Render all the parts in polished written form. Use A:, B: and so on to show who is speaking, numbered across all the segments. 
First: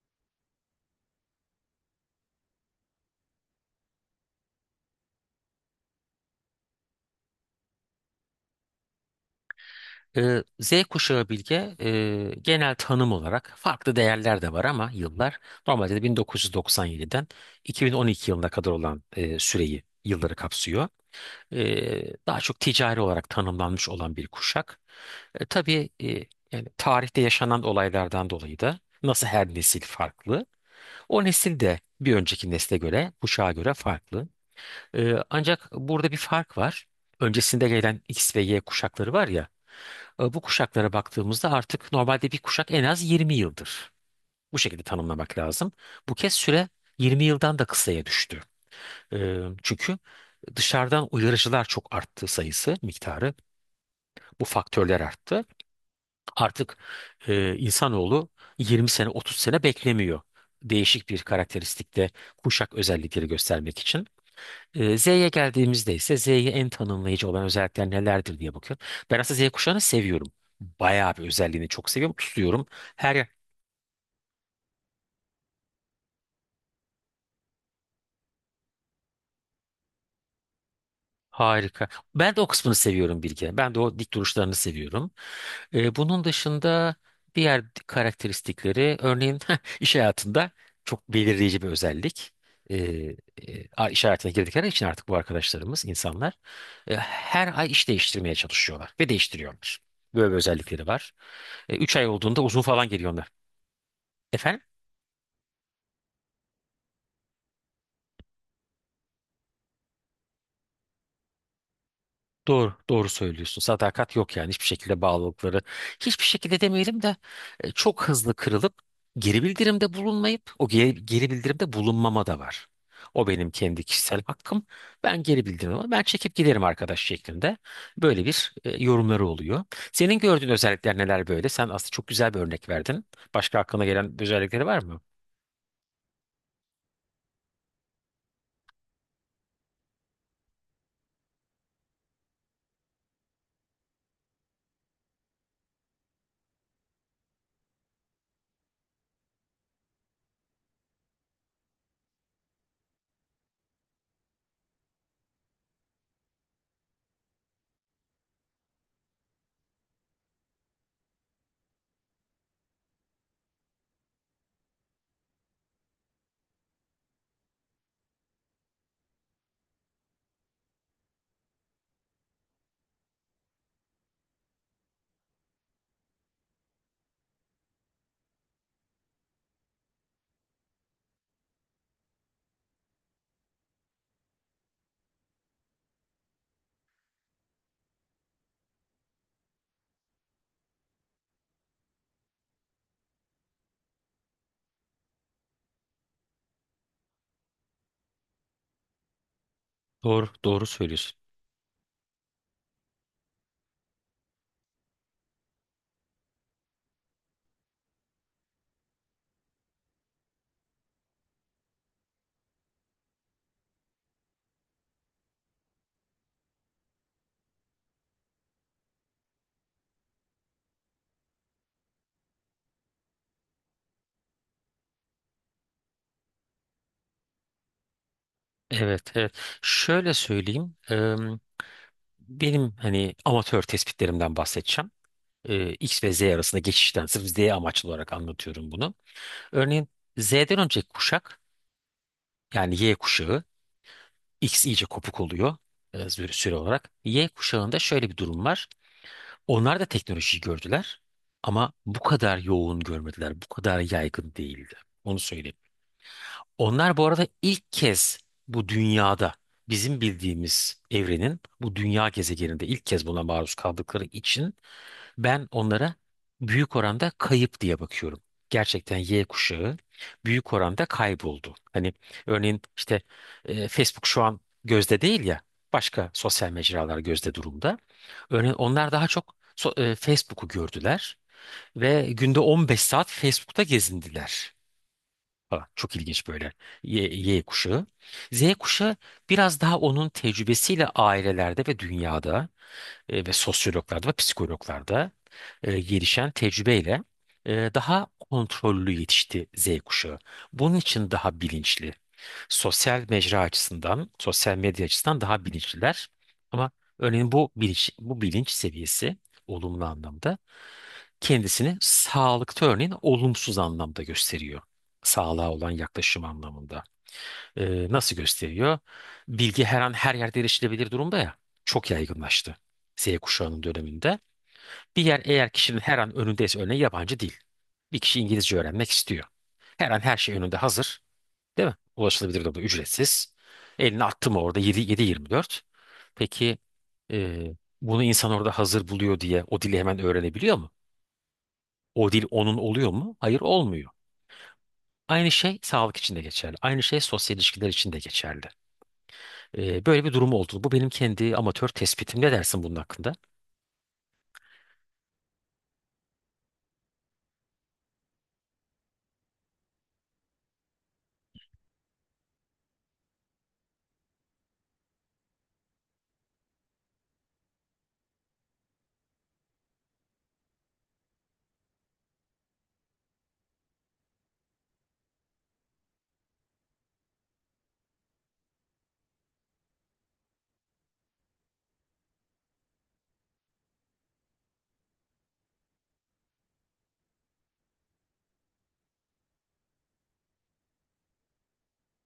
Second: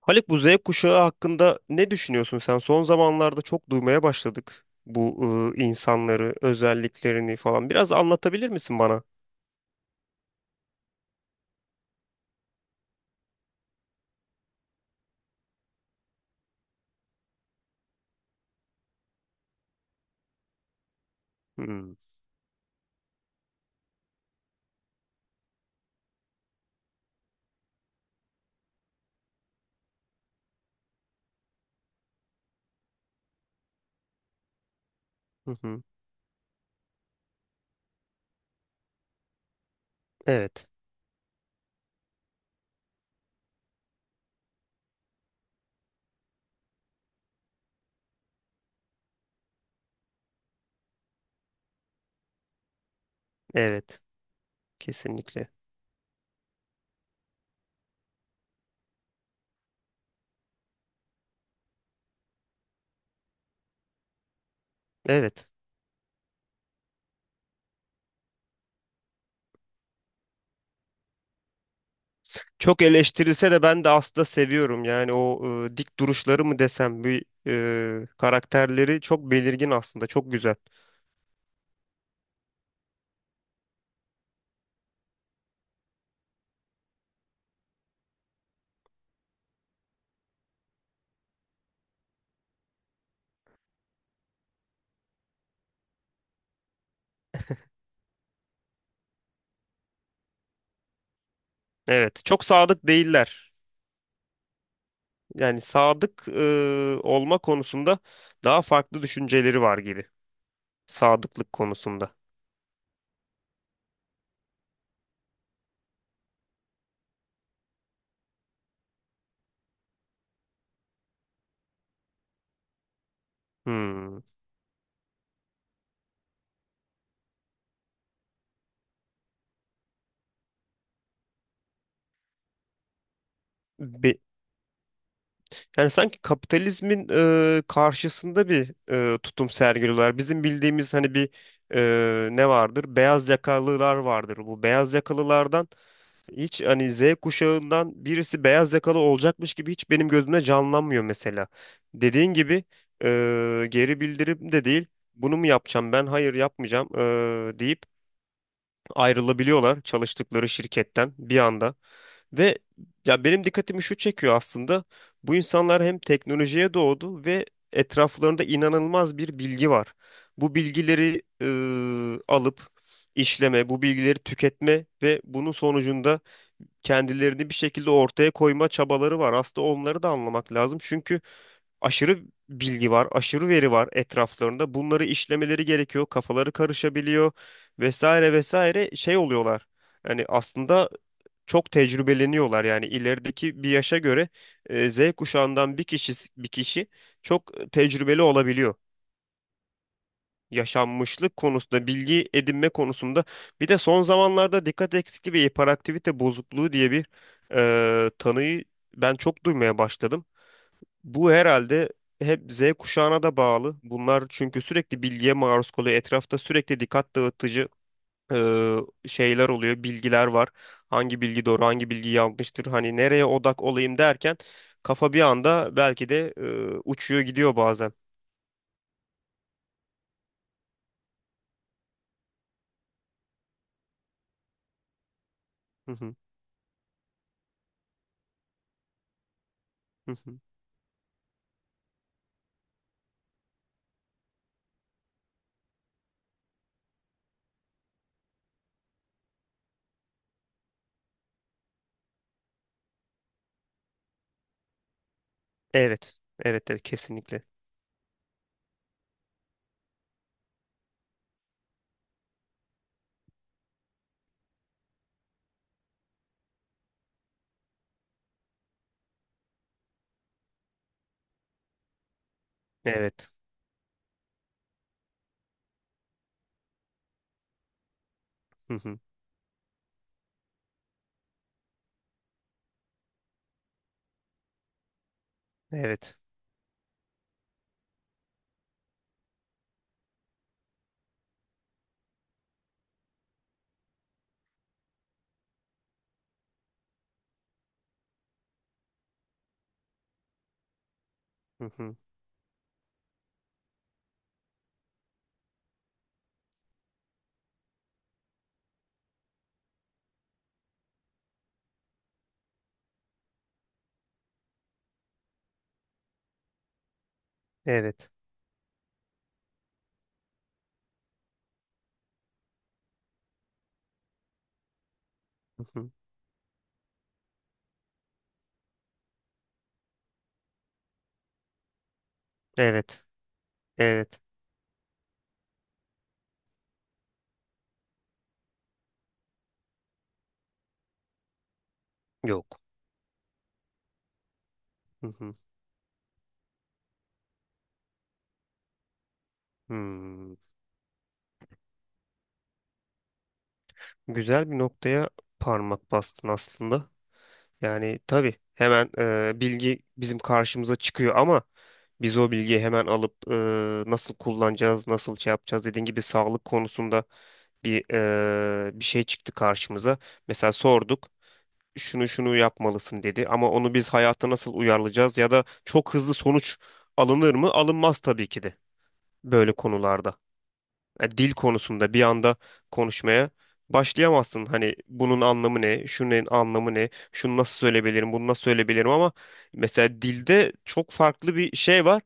A: Haluk, bu Z kuşağı hakkında ne düşünüyorsun sen? Son zamanlarda çok duymaya başladık bu insanları, özelliklerini falan. Biraz anlatabilir misin bana?
B: Z kuşağı Bilge, genel tanım olarak farklı değerler de var ama yıllar normalde de 1997'den 2012 yılına kadar olan süreyi, yılları kapsıyor.
A: Hmm.
B: Daha çok ticari olarak tanımlanmış olan bir kuşak. Tabii, yani tarihte yaşanan olaylardan dolayı da nasıl her nesil farklı. O nesil de bir önceki nesle göre, kuşağa göre farklı.
A: Hı
B: Ancak
A: hı.
B: burada bir fark var. Öncesinde gelen X ve Y kuşakları var ya, bu
A: Evet,
B: kuşaklara baktığımızda artık normalde bir kuşak en az 20 yıldır. Bu şekilde tanımlamak lazım. Bu kez süre 20 yıldan da kısaya düştü. Çünkü dışarıdan uyarıcılar çok arttı, sayısı, miktarı.
A: evet,
B: Bu faktörler arttı.
A: kesinlikle.
B: Artık insanoğlu 20 sene, 30 sene beklemiyor. Değişik bir karakteristikte kuşak özellikleri göstermek için. Z'ye
A: Evet.
B: geldiğimizde ise Z'ye en tanımlayıcı olan özellikler nelerdir diye bakıyorum. Ben aslında Z kuşağını seviyorum. Bayağı bir özelliğini çok seviyorum. Tutuyorum.
A: Çok
B: Her
A: eleştirilse de ben de aslında seviyorum. Yani o dik duruşları mı desem, bir karakterleri çok belirgin aslında, çok güzel.
B: harika. Ben de o kısmını seviyorum, Bilge. Ben de o dik duruşlarını seviyorum. Bunun dışında diğer karakteristikleri, örneğin iş hayatında çok belirleyici bir özellik. Ee, iş hayatına girdikleri için artık bu arkadaşlarımız, insanlar her ay iş değiştirmeye çalışıyorlar ve değiştiriyorlar. Böyle bir özellikleri var. 3 ay
A: Evet,
B: olduğunda
A: çok
B: uzun
A: sadık
B: falan geliyor onlar.
A: değiller.
B: Efendim?
A: Yani sadık olma konusunda daha farklı düşünceleri var gibi. Sadıklık konusunda.
B: Doğru, doğru söylüyorsun. Sadakat yok, yani hiçbir şekilde bağlılıkları. Hiçbir şekilde demeyelim de, çok hızlı kırılıp geri bildirimde bulunmayıp, o geri bildirimde bulunmama da var. O benim kendi
A: Hmm.
B: kişisel hakkım. Ben geri bildirim, ben çekip giderim arkadaş şeklinde. Böyle bir yorumları oluyor. Senin gördüğün özellikler neler böyle? Sen aslında çok güzel bir örnek verdin. Başka aklına gelen
A: Be-
B: özellikleri var mı?
A: Yani sanki kapitalizmin karşısında bir tutum sergiliyorlar. Bizim bildiğimiz hani bir ne vardır? Beyaz yakalılar vardır. Bu beyaz yakalılardan hiç hani Z kuşağından birisi beyaz yakalı olacakmış gibi hiç benim gözümde canlanmıyor mesela. Dediğin gibi geri bildirim de değil. Bunu mu yapacağım ben? Hayır, yapmayacağım deyip ayrılabiliyorlar çalıştıkları şirketten bir anda. Ve ya benim dikkatimi şu çekiyor aslında. Bu insanlar hem teknolojiye doğdu ve etraflarında inanılmaz bir bilgi var. Bu bilgileri alıp işleme, bu bilgileri tüketme ve bunun sonucunda kendilerini bir şekilde ortaya koyma çabaları var. Aslında onları da anlamak lazım. Çünkü aşırı bilgi var, aşırı veri var etraflarında. Bunları işlemeleri gerekiyor. Kafaları karışabiliyor, vesaire vesaire şey oluyorlar. Yani aslında çok tecrübeleniyorlar, yani ilerideki bir yaşa göre Z kuşağından bir kişi bir kişi çok tecrübeli olabiliyor
B: Doğru, doğru söylüyorsun.
A: yaşanmışlık konusunda, bilgi edinme konusunda. Bir de son zamanlarda dikkat eksikliği ve hiperaktivite bozukluğu diye bir tanıyı ben çok duymaya başladım. Bu herhalde hep Z kuşağına da bağlı. Bunlar çünkü sürekli bilgiye maruz kalıyor. Etrafta sürekli dikkat dağıtıcı e, şeyler oluyor, bilgiler var. Hangi bilgi doğru, hangi bilgi yanlıştır? Hani nereye odak olayım derken kafa bir anda belki de uçuyor gidiyor bazen.
B: Evet, evet. Şöyle söyleyeyim. Benim hani amatör tespitlerimden bahsedeceğim.
A: Hı
B: X ve
A: hı,
B: Z arasında geçişten sırf Z amaçlı olarak anlatıyorum bunu. Örneğin
A: hı hı.
B: Z'den önceki kuşak, yani Y kuşağı, X iyice kopuk oluyor süre olarak. Y kuşağında şöyle bir durum var. Onlar da teknolojiyi gördüler ama bu kadar yoğun görmediler. Bu kadar yaygın değildi. Onu söyleyeyim.
A: Evet, evet, evet,
B: Onlar bu arada
A: kesinlikle.
B: ilk kez bu dünyada, bizim bildiğimiz evrenin bu dünya gezegeninde ilk kez buna maruz kaldıkları için ben onlara büyük oranda kayıp diye bakıyorum. Gerçekten Y kuşağı büyük oranda kayboldu. Hani örneğin işte,
A: Evet.
B: Facebook şu an gözde değil ya, başka sosyal mecralar gözde durumda. Örneğin
A: Hı
B: onlar
A: hı.
B: daha çok Facebook'u gördüler ve günde 15 saat Facebook'ta gezindiler. Falan. Çok
A: Evet.
B: ilginç böyle Y kuşağı. Z kuşağı biraz daha onun tecrübesiyle ailelerde ve dünyada ve sosyologlarda ve psikologlarda gelişen tecrübeyle daha kontrollü yetişti Z kuşağı. Bunun için daha
A: Hı
B: bilinçli.
A: hı.
B: Sosyal mecra açısından, sosyal medya açısından daha bilinçliler. Ama örneğin bu bilinç seviyesi, olumlu anlamda kendisini sağlıkta örneğin olumsuz anlamda gösteriyor. Sağlığa olan yaklaşım anlamında.
A: Evet.
B: Nasıl gösteriyor? Bilgi her an her yerde erişilebilir durumda ya. Çok yaygınlaştı. Z kuşağının döneminde. Bir yer eğer
A: Hı
B: kişinin
A: hı.
B: her an önündeyse, örneğin yabancı değil. Bir kişi İngilizce öğrenmek istiyor. Her an her şey önünde hazır. Değil mi? Ulaşılabilir durumda,
A: Evet.
B: ücretsiz. Elini
A: Evet.
B: attı mı orada 7, 7-24. Peki, e, bunu insan orada hazır buluyor diye o dili hemen öğrenebiliyor mu? O dil onun
A: Yok.
B: oluyor mu? Hayır, olmuyor.
A: Hı
B: Aynı
A: hı.
B: şey sağlık için de geçerli. Aynı şey sosyal ilişkiler için de geçerli. Böyle bir durum
A: Hmm.
B: oldu. Bu benim kendi amatör tespitim. Ne dersin bunun hakkında?
A: Güzel bir noktaya parmak bastın aslında. Yani tabii hemen bilgi bizim karşımıza çıkıyor ama biz o bilgiyi hemen alıp nasıl kullanacağız, nasıl şey yapacağız, dediğin gibi sağlık konusunda bir bir şey çıktı karşımıza. Mesela sorduk. Şunu şunu yapmalısın dedi ama onu biz hayata nasıl uyarlayacağız ya da çok hızlı sonuç alınır mı? Alınmaz tabii ki de böyle konularda. Yani dil konusunda bir anda konuşmaya başlayamazsın. Hani bunun anlamı ne? Şunun anlamı ne? Şunu nasıl söyleyebilirim? Bunu nasıl söyleyebilirim? Ama mesela dilde çok farklı bir şey var.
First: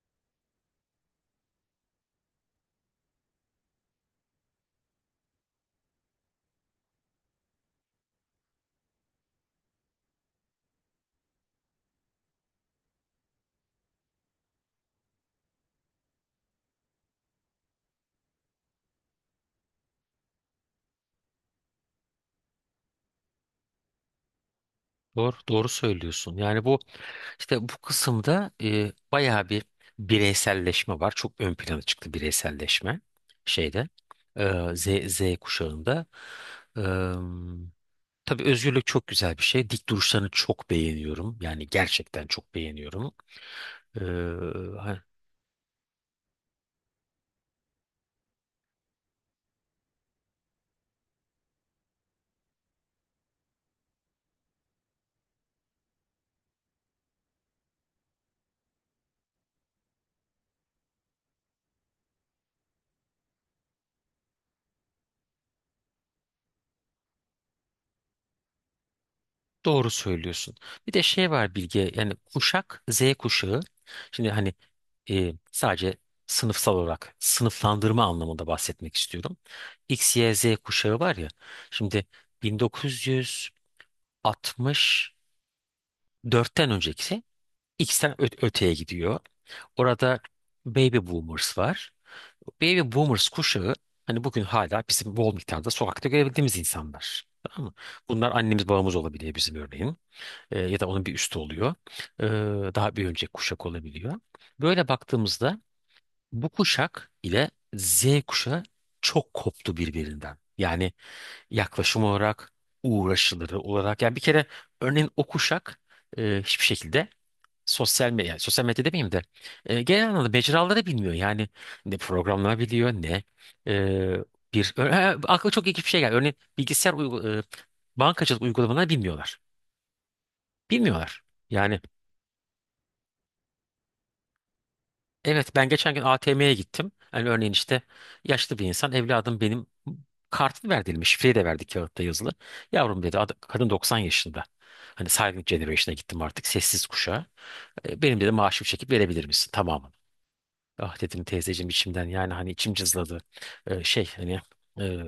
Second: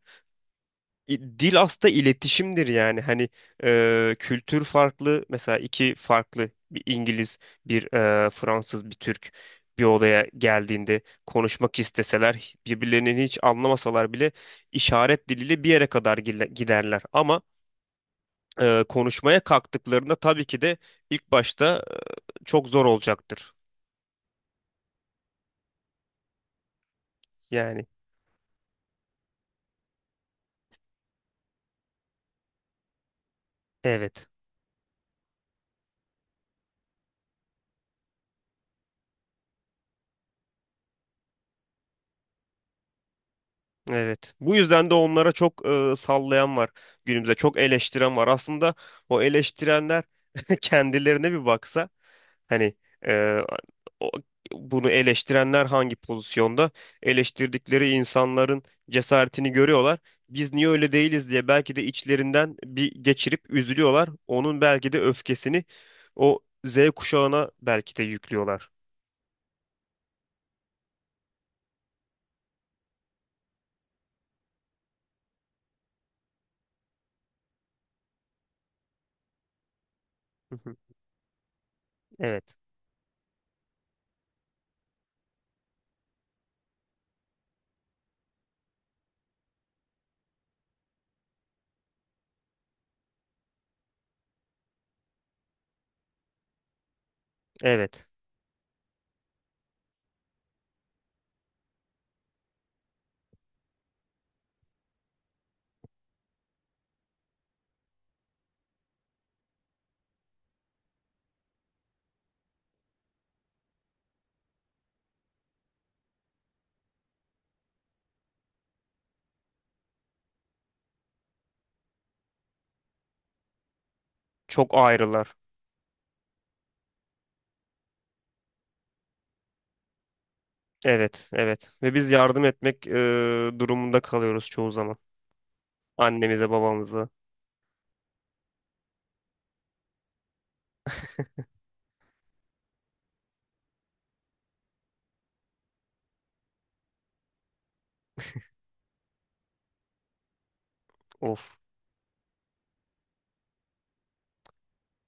A: Dil aslında iletişimdir, yani hani kültür farklı. Mesela iki farklı, bir İngiliz, bir Fransız, bir Türk bir odaya geldiğinde konuşmak isteseler, birbirlerini hiç anlamasalar bile işaret diliyle bir yere kadar giderler ama konuşmaya kalktıklarında tabii ki de ilk başta çok zor olacaktır
B: Doğru, doğru söylüyorsun. Yani bu İşte bu
A: yani.
B: kısımda bayağı bir bireyselleşme var. Çok ön plana çıktı bireyselleşme şeyde.
A: Evet.
B: e, Z, Z kuşağında. E, tabii, özgürlük çok güzel bir şey. Dik duruşlarını çok beğeniyorum. Yani gerçekten çok beğeniyorum. E,
A: Evet. Bu yüzden de onlara çok sallayan var günümüzde. Çok eleştiren var. Aslında o eleştirenler kendilerine bir baksa, hani e, o- bunu eleştirenler hangi pozisyonda? Eleştirdikleri insanların cesaretini görüyorlar. Biz niye öyle değiliz diye belki de içlerinden bir geçirip üzülüyorlar. Onun belki de öfkesini o Z kuşağına belki de yüklüyorlar.
B: Doğru söylüyorsun. Bir de şey var Bilge, yani kuşak Z kuşağı. Şimdi hani sadece sınıfsal olarak sınıflandırma anlamında bahsetmek istiyorum. X, Y, Z
A: Hı hı.
B: kuşağı var ya. Şimdi
A: Evet.
B: 1964'ten önceki X'ten öteye gidiyor. Orada Baby Boomers var. Baby Boomers kuşağı hani bugün hala bizim bol miktarda sokakta görebildiğimiz insanlar. Tamam mı?
A: Evet.
B: Bunlar annemiz babamız olabiliyor, bizim örneğin, ya da onun bir üstü oluyor. E, Daha bir önceki kuşak olabiliyor. Böyle baktığımızda bu kuşak ile Z kuşağı çok koptu birbirinden. Yani yaklaşım olarak, uğraşıları olarak. Yani bir kere örneğin o kuşak hiçbir şekilde sosyal medya, yani sosyal medya demeyeyim de, genel anlamda mecraları bilmiyor. Yani ne programlar biliyor ne e,
A: Çok
B: ha,
A: ayrılar.
B: aklıma çok ilginç bir şey geldi. Örneğin bilgisayar bankacılık uygulamaları bilmiyorlar. Bilmiyorlar.
A: Evet, evet.
B: Yani,
A: Ve biz yardım etmek durumunda kalıyoruz çoğu zaman.
B: evet, ben geçen gün
A: Annemize,
B: ATM'ye gittim.
A: babamıza.
B: Hani örneğin işte, yaşlı bir insan, evladım benim kartını ver dedim. Şifreyi de verdi kağıtta yazılı. Yavrum dedi, kadın 90 yaşında. Hani Silent Generation'a gittim artık, sessiz kuşağa. Benim, dedi, maaşımı çekip verebilir misin tamamını. Ah dedim
A: Of.
B: teyzeciğim içimden, yani hani içim cızladı. Şey hani, e,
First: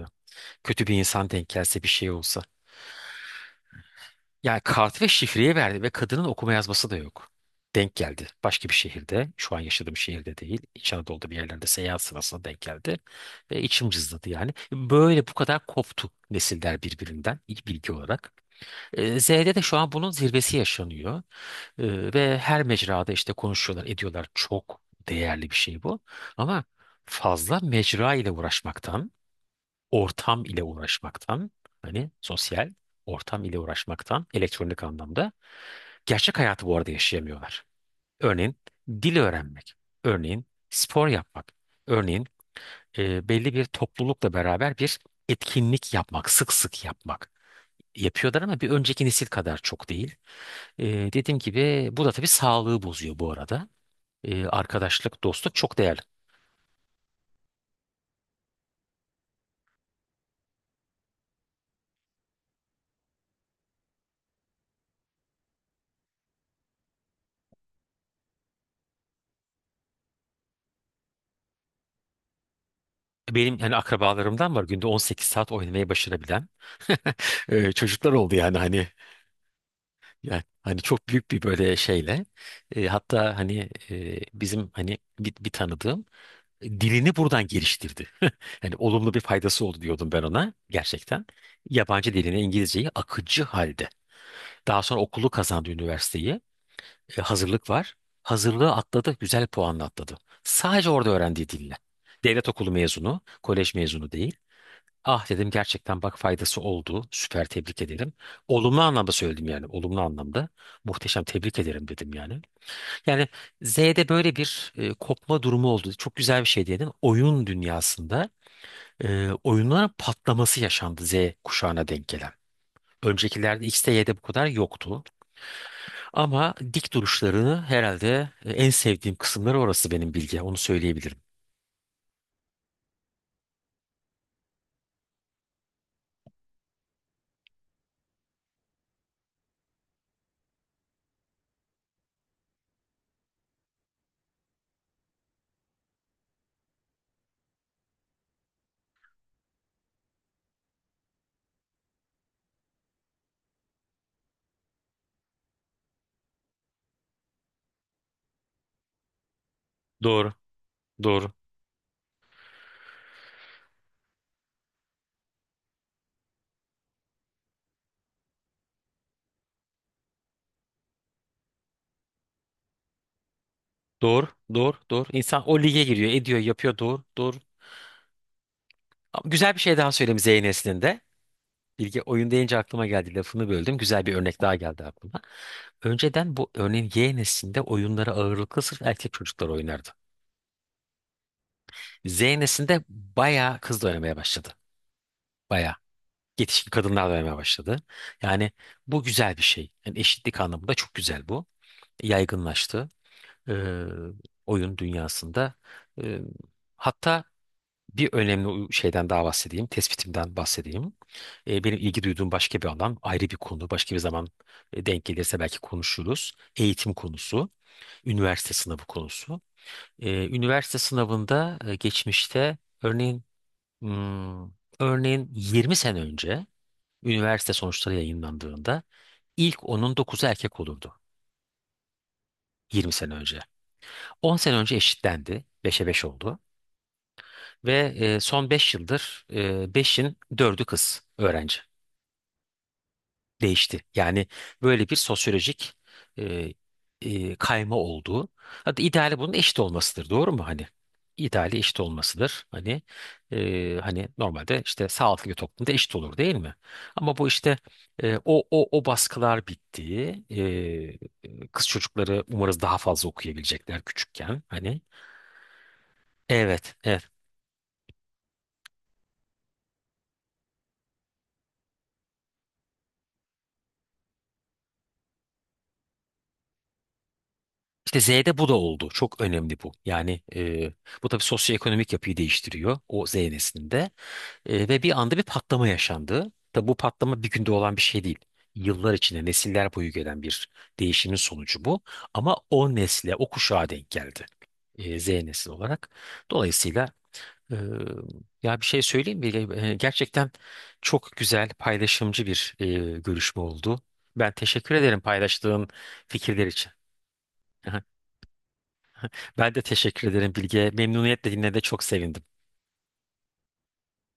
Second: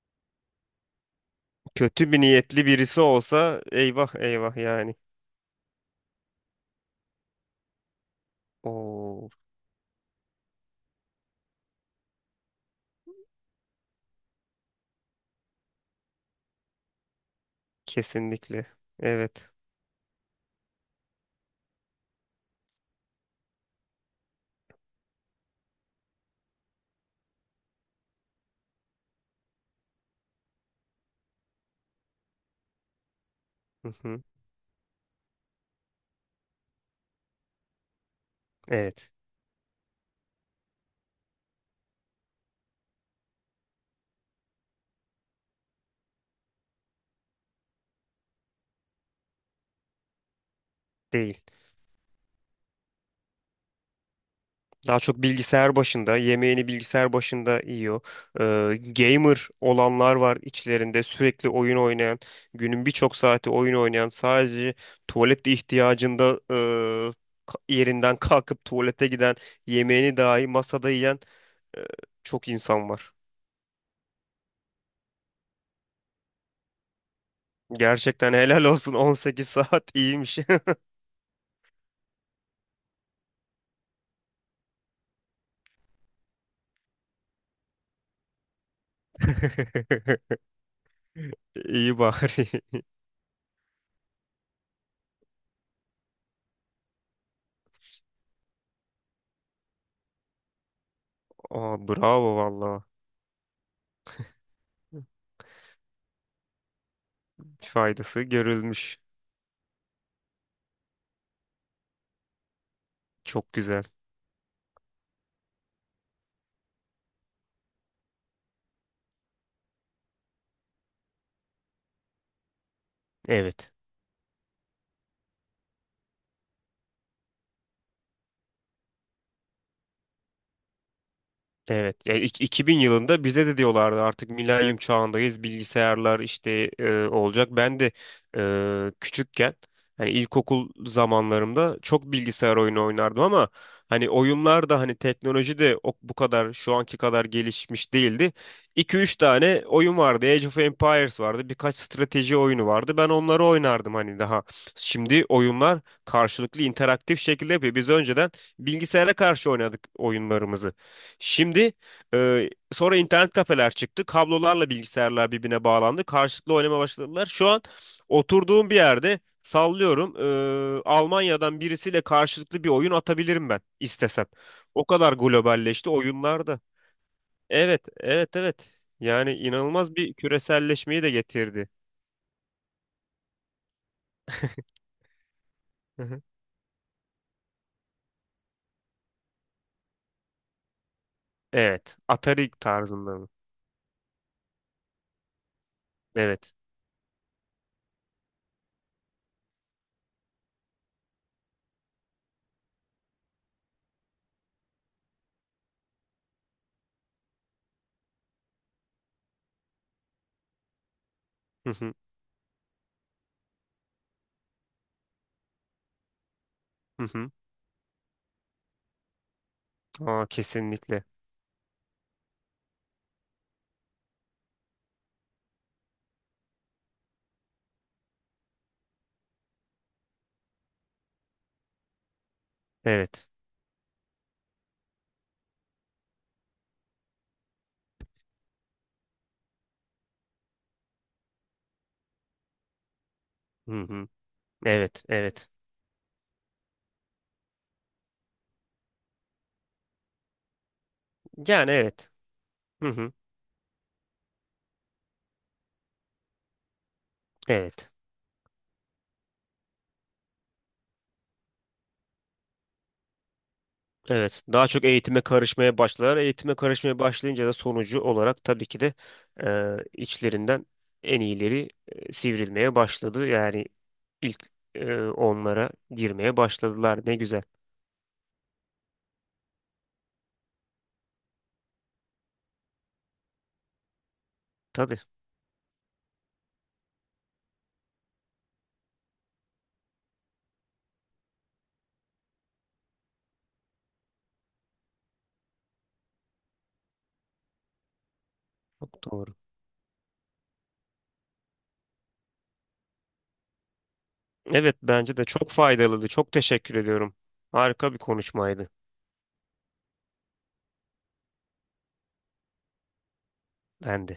B: kötü bir insan denk gelse, bir şey
A: Kötü bir
B: olsa.
A: niyetli birisi olsa, eyvah eyvah
B: Yani
A: yani.
B: kart ve şifreyi verdi ve kadının okuma yazması da yok. Denk geldi. Başka bir şehirde.
A: Oo,
B: Şu an yaşadığım şehirde değil. İç Anadolu'da bir yerlerde seyahat sırasında denk geldi. Ve içim cızladı yani. Böyle bu kadar koptu nesiller birbirinden, ilk bilgi olarak.
A: kesinlikle. Evet.
B: Z'de de şu an bunun zirvesi yaşanıyor. Ve her mecrada işte konuşuyorlar, ediyorlar. Çok değerli bir şey bu. Ama fazla mecra ile uğraşmaktan, ortam ile uğraşmaktan, hani sosyal ortam ile
A: Hı hı.
B: uğraşmaktan, elektronik anlamda gerçek hayatı bu arada yaşayamıyorlar. Örneğin
A: Evet.
B: dil öğrenmek, örneğin spor yapmak, örneğin belli bir toplulukla beraber bir etkinlik yapmak, sık sık yapmak, yapıyorlar ama bir önceki nesil kadar çok değil. E, Dediğim
A: Değil.
B: gibi bu da tabii sağlığı bozuyor bu arada.
A: Daha çok
B: Arkadaşlık, dostluk
A: bilgisayar
B: çok değerli.
A: başında, yemeğini bilgisayar başında yiyor. Gamer olanlar var içlerinde, sürekli oyun oynayan, günün birçok saati oyun oynayan, sadece tuvalet ihtiyacında yerinden kalkıp tuvalete giden, yemeğini dahi masada yiyen e, çok insan var.
B: Benim hani akrabalarımdan var günde 18 saat oynamayı başarabilen çocuklar
A: Gerçekten
B: oldu yani,
A: helal
B: hani.
A: olsun, 18 saat iyiymiş.
B: Yani hani çok büyük bir böyle şeyle, hatta hani bizim hani bir tanıdığım dilini buradan geliştirdi. Hani olumlu bir faydası oldu diyordum ben ona gerçekten.
A: İyi
B: Yabancı
A: bari.
B: dilini, İngilizceyi akıcı halde. Daha sonra okulu kazandı, üniversiteyi. Hazırlık var. Hazırlığı atladı, güzel puanla atladı. Sadece orada öğrendiği dille.
A: Aa, bravo
B: Devlet okulu
A: valla.
B: mezunu, kolej mezunu değil. Ah dedim gerçekten, bak faydası oldu. Süper, tebrik ederim.
A: Faydası
B: Olumlu
A: görülmüş.
B: anlamda söyledim yani. Olumlu anlamda. Muhteşem, tebrik ederim dedim yani. Yani
A: Çok güzel.
B: Z'de böyle bir kopma durumu oldu. Çok güzel bir şey dedin. Oyun dünyasında oyunların patlaması yaşandı, Z kuşağına denk gelen. Öncekilerde,
A: Evet.
B: X'te, Y'de bu kadar yoktu. Ama dik duruşlarını herhalde en sevdiğim kısımları orası benim, bilgi. Onu söyleyebilirim.
A: Evet, yani 2000 yılında bize de diyorlardı artık milenyum çağındayız, bilgisayarlar işte olacak. Ben de küçükken hani ilkokul zamanlarımda çok bilgisayar oyunu oynardım ama hani oyunlar da hani teknoloji de bu kadar, şu anki kadar gelişmiş değildi. 2 üç tane oyun vardı. Age of Empires vardı. Birkaç strateji oyunu vardı. Ben onları oynardım hani daha. Şimdi oyunlar karşılıklı, interaktif şekilde yapıyor. Biz önceden bilgisayara karşı oynadık
B: Doğru.
A: oyunlarımızı.
B: Doğru.
A: Şimdi sonra internet kafeler çıktı. Kablolarla bilgisayarlar birbirine bağlandı. Karşılıklı oynamaya başladılar. Şu an oturduğum bir yerde sallıyorum. Almanya'dan birisiyle karşılıklı bir oyun atabilirim ben
B: Doğru.
A: istesem.
B: Doğru.
A: O
B: Doğru.
A: kadar
B: İnsan o lige
A: globalleşti
B: giriyor, ediyor,
A: oyunlarda.
B: yapıyor. Doğru. Doğru.
A: Evet, evet, evet.
B: Ama
A: Yani
B: güzel bir şey daha
A: inanılmaz bir
B: söyleyeyim Z neslinde.
A: küreselleşmeyi de getirdi.
B: Bilge, oyun deyince aklıma geldi. Lafını böldüm. Güzel bir örnek daha geldi aklıma.
A: Hı hı.
B: Önceden bu, örneğin Y neslinde, oyunları ağırlıklı sırf erkek çocuklar oynardı.
A: Evet,
B: Z
A: Atari
B: neslinde
A: tarzında mı?
B: bayağı kız da oynamaya başladı. Bayağı.
A: Evet.
B: Yetişkin kadınlar da oynamaya başladı. Yani bu güzel bir şey. Yani eşitlik anlamında çok güzel bu. Yaygınlaştı. Ee, Oyun dünyasında. Ee, Hatta bir önemli şeyden daha bahsedeyim, tespitimden bahsedeyim.
A: Hı
B: Benim
A: hı,
B: ilgi duyduğum başka bir alan, ayrı bir konu, başka bir zaman denk gelirse belki konuşuruz. Eğitim
A: hı hı.
B: konusu, üniversite sınavı konusu.
A: Aa,
B: Üniversite
A: kesinlikle.
B: sınavında geçmişte, örneğin hmm, örneğin 20 sene önce üniversite sonuçları yayınlandığında ilk 10'un 9'u erkek olurdu, 20 sene
A: Evet.
B: önce. 10 sene önce eşitlendi, beşe 5 oldu ve son 5 yıldır 5'in 4'ü kız öğrenci.
A: Hı
B: Değişti.
A: hı.
B: Yani böyle bir
A: Evet, evet.
B: sosyolojik e, kayma olduğu. Hatta ideali bunun eşit olmasıdır, doğru mu, hani? İdeali
A: Yani
B: eşit
A: evet.
B: olmasıdır. Hani
A: Hı hı.
B: e, hani normalde işte sağlıklı bir toplumda eşit olur, değil mi? Ama bu işte
A: Evet.
B: o baskılar bitti. Kız çocukları umarız daha fazla okuyabilecekler küçükken.
A: Evet. Daha
B: Hani
A: çok eğitime karışmaya başlar. Eğitime
B: evet,
A: karışmaya
B: evet.
A: başlayınca da sonucu olarak tabii ki de e, içlerinden en iyileri sivrilmeye başladı. Yani ilk onlara girmeye başladılar. Ne güzel.
B: İşte Z'de bu da oldu. Çok önemli bu. Yani bu tabii sosyoekonomik yapıyı değiştiriyor o Z neslinde. Ve
A: Tabii.
B: bir anda bir patlama yaşandı. Tabi bu patlama bir günde olan bir şey değil. Yıllar içinde nesiller boyu gelen bir değişimin sonucu bu. Ama o nesle, o kuşağa denk geldi. Z nesil olarak. Dolayısıyla e, ya bir şey
A: Çok
B: söyleyeyim
A: doğru.
B: mi? Gerçekten çok güzel, paylaşımcı bir görüşme oldu. Ben teşekkür
A: Evet,
B: ederim
A: bence de çok
B: paylaştığın
A: faydalıydı. Çok
B: fikirler için.
A: teşekkür ediyorum. Harika bir konuşmaydı.
B: Ben de teşekkür ederim Bilge. Memnuniyetle dinlediğine de çok sevindim.
A: Ben de.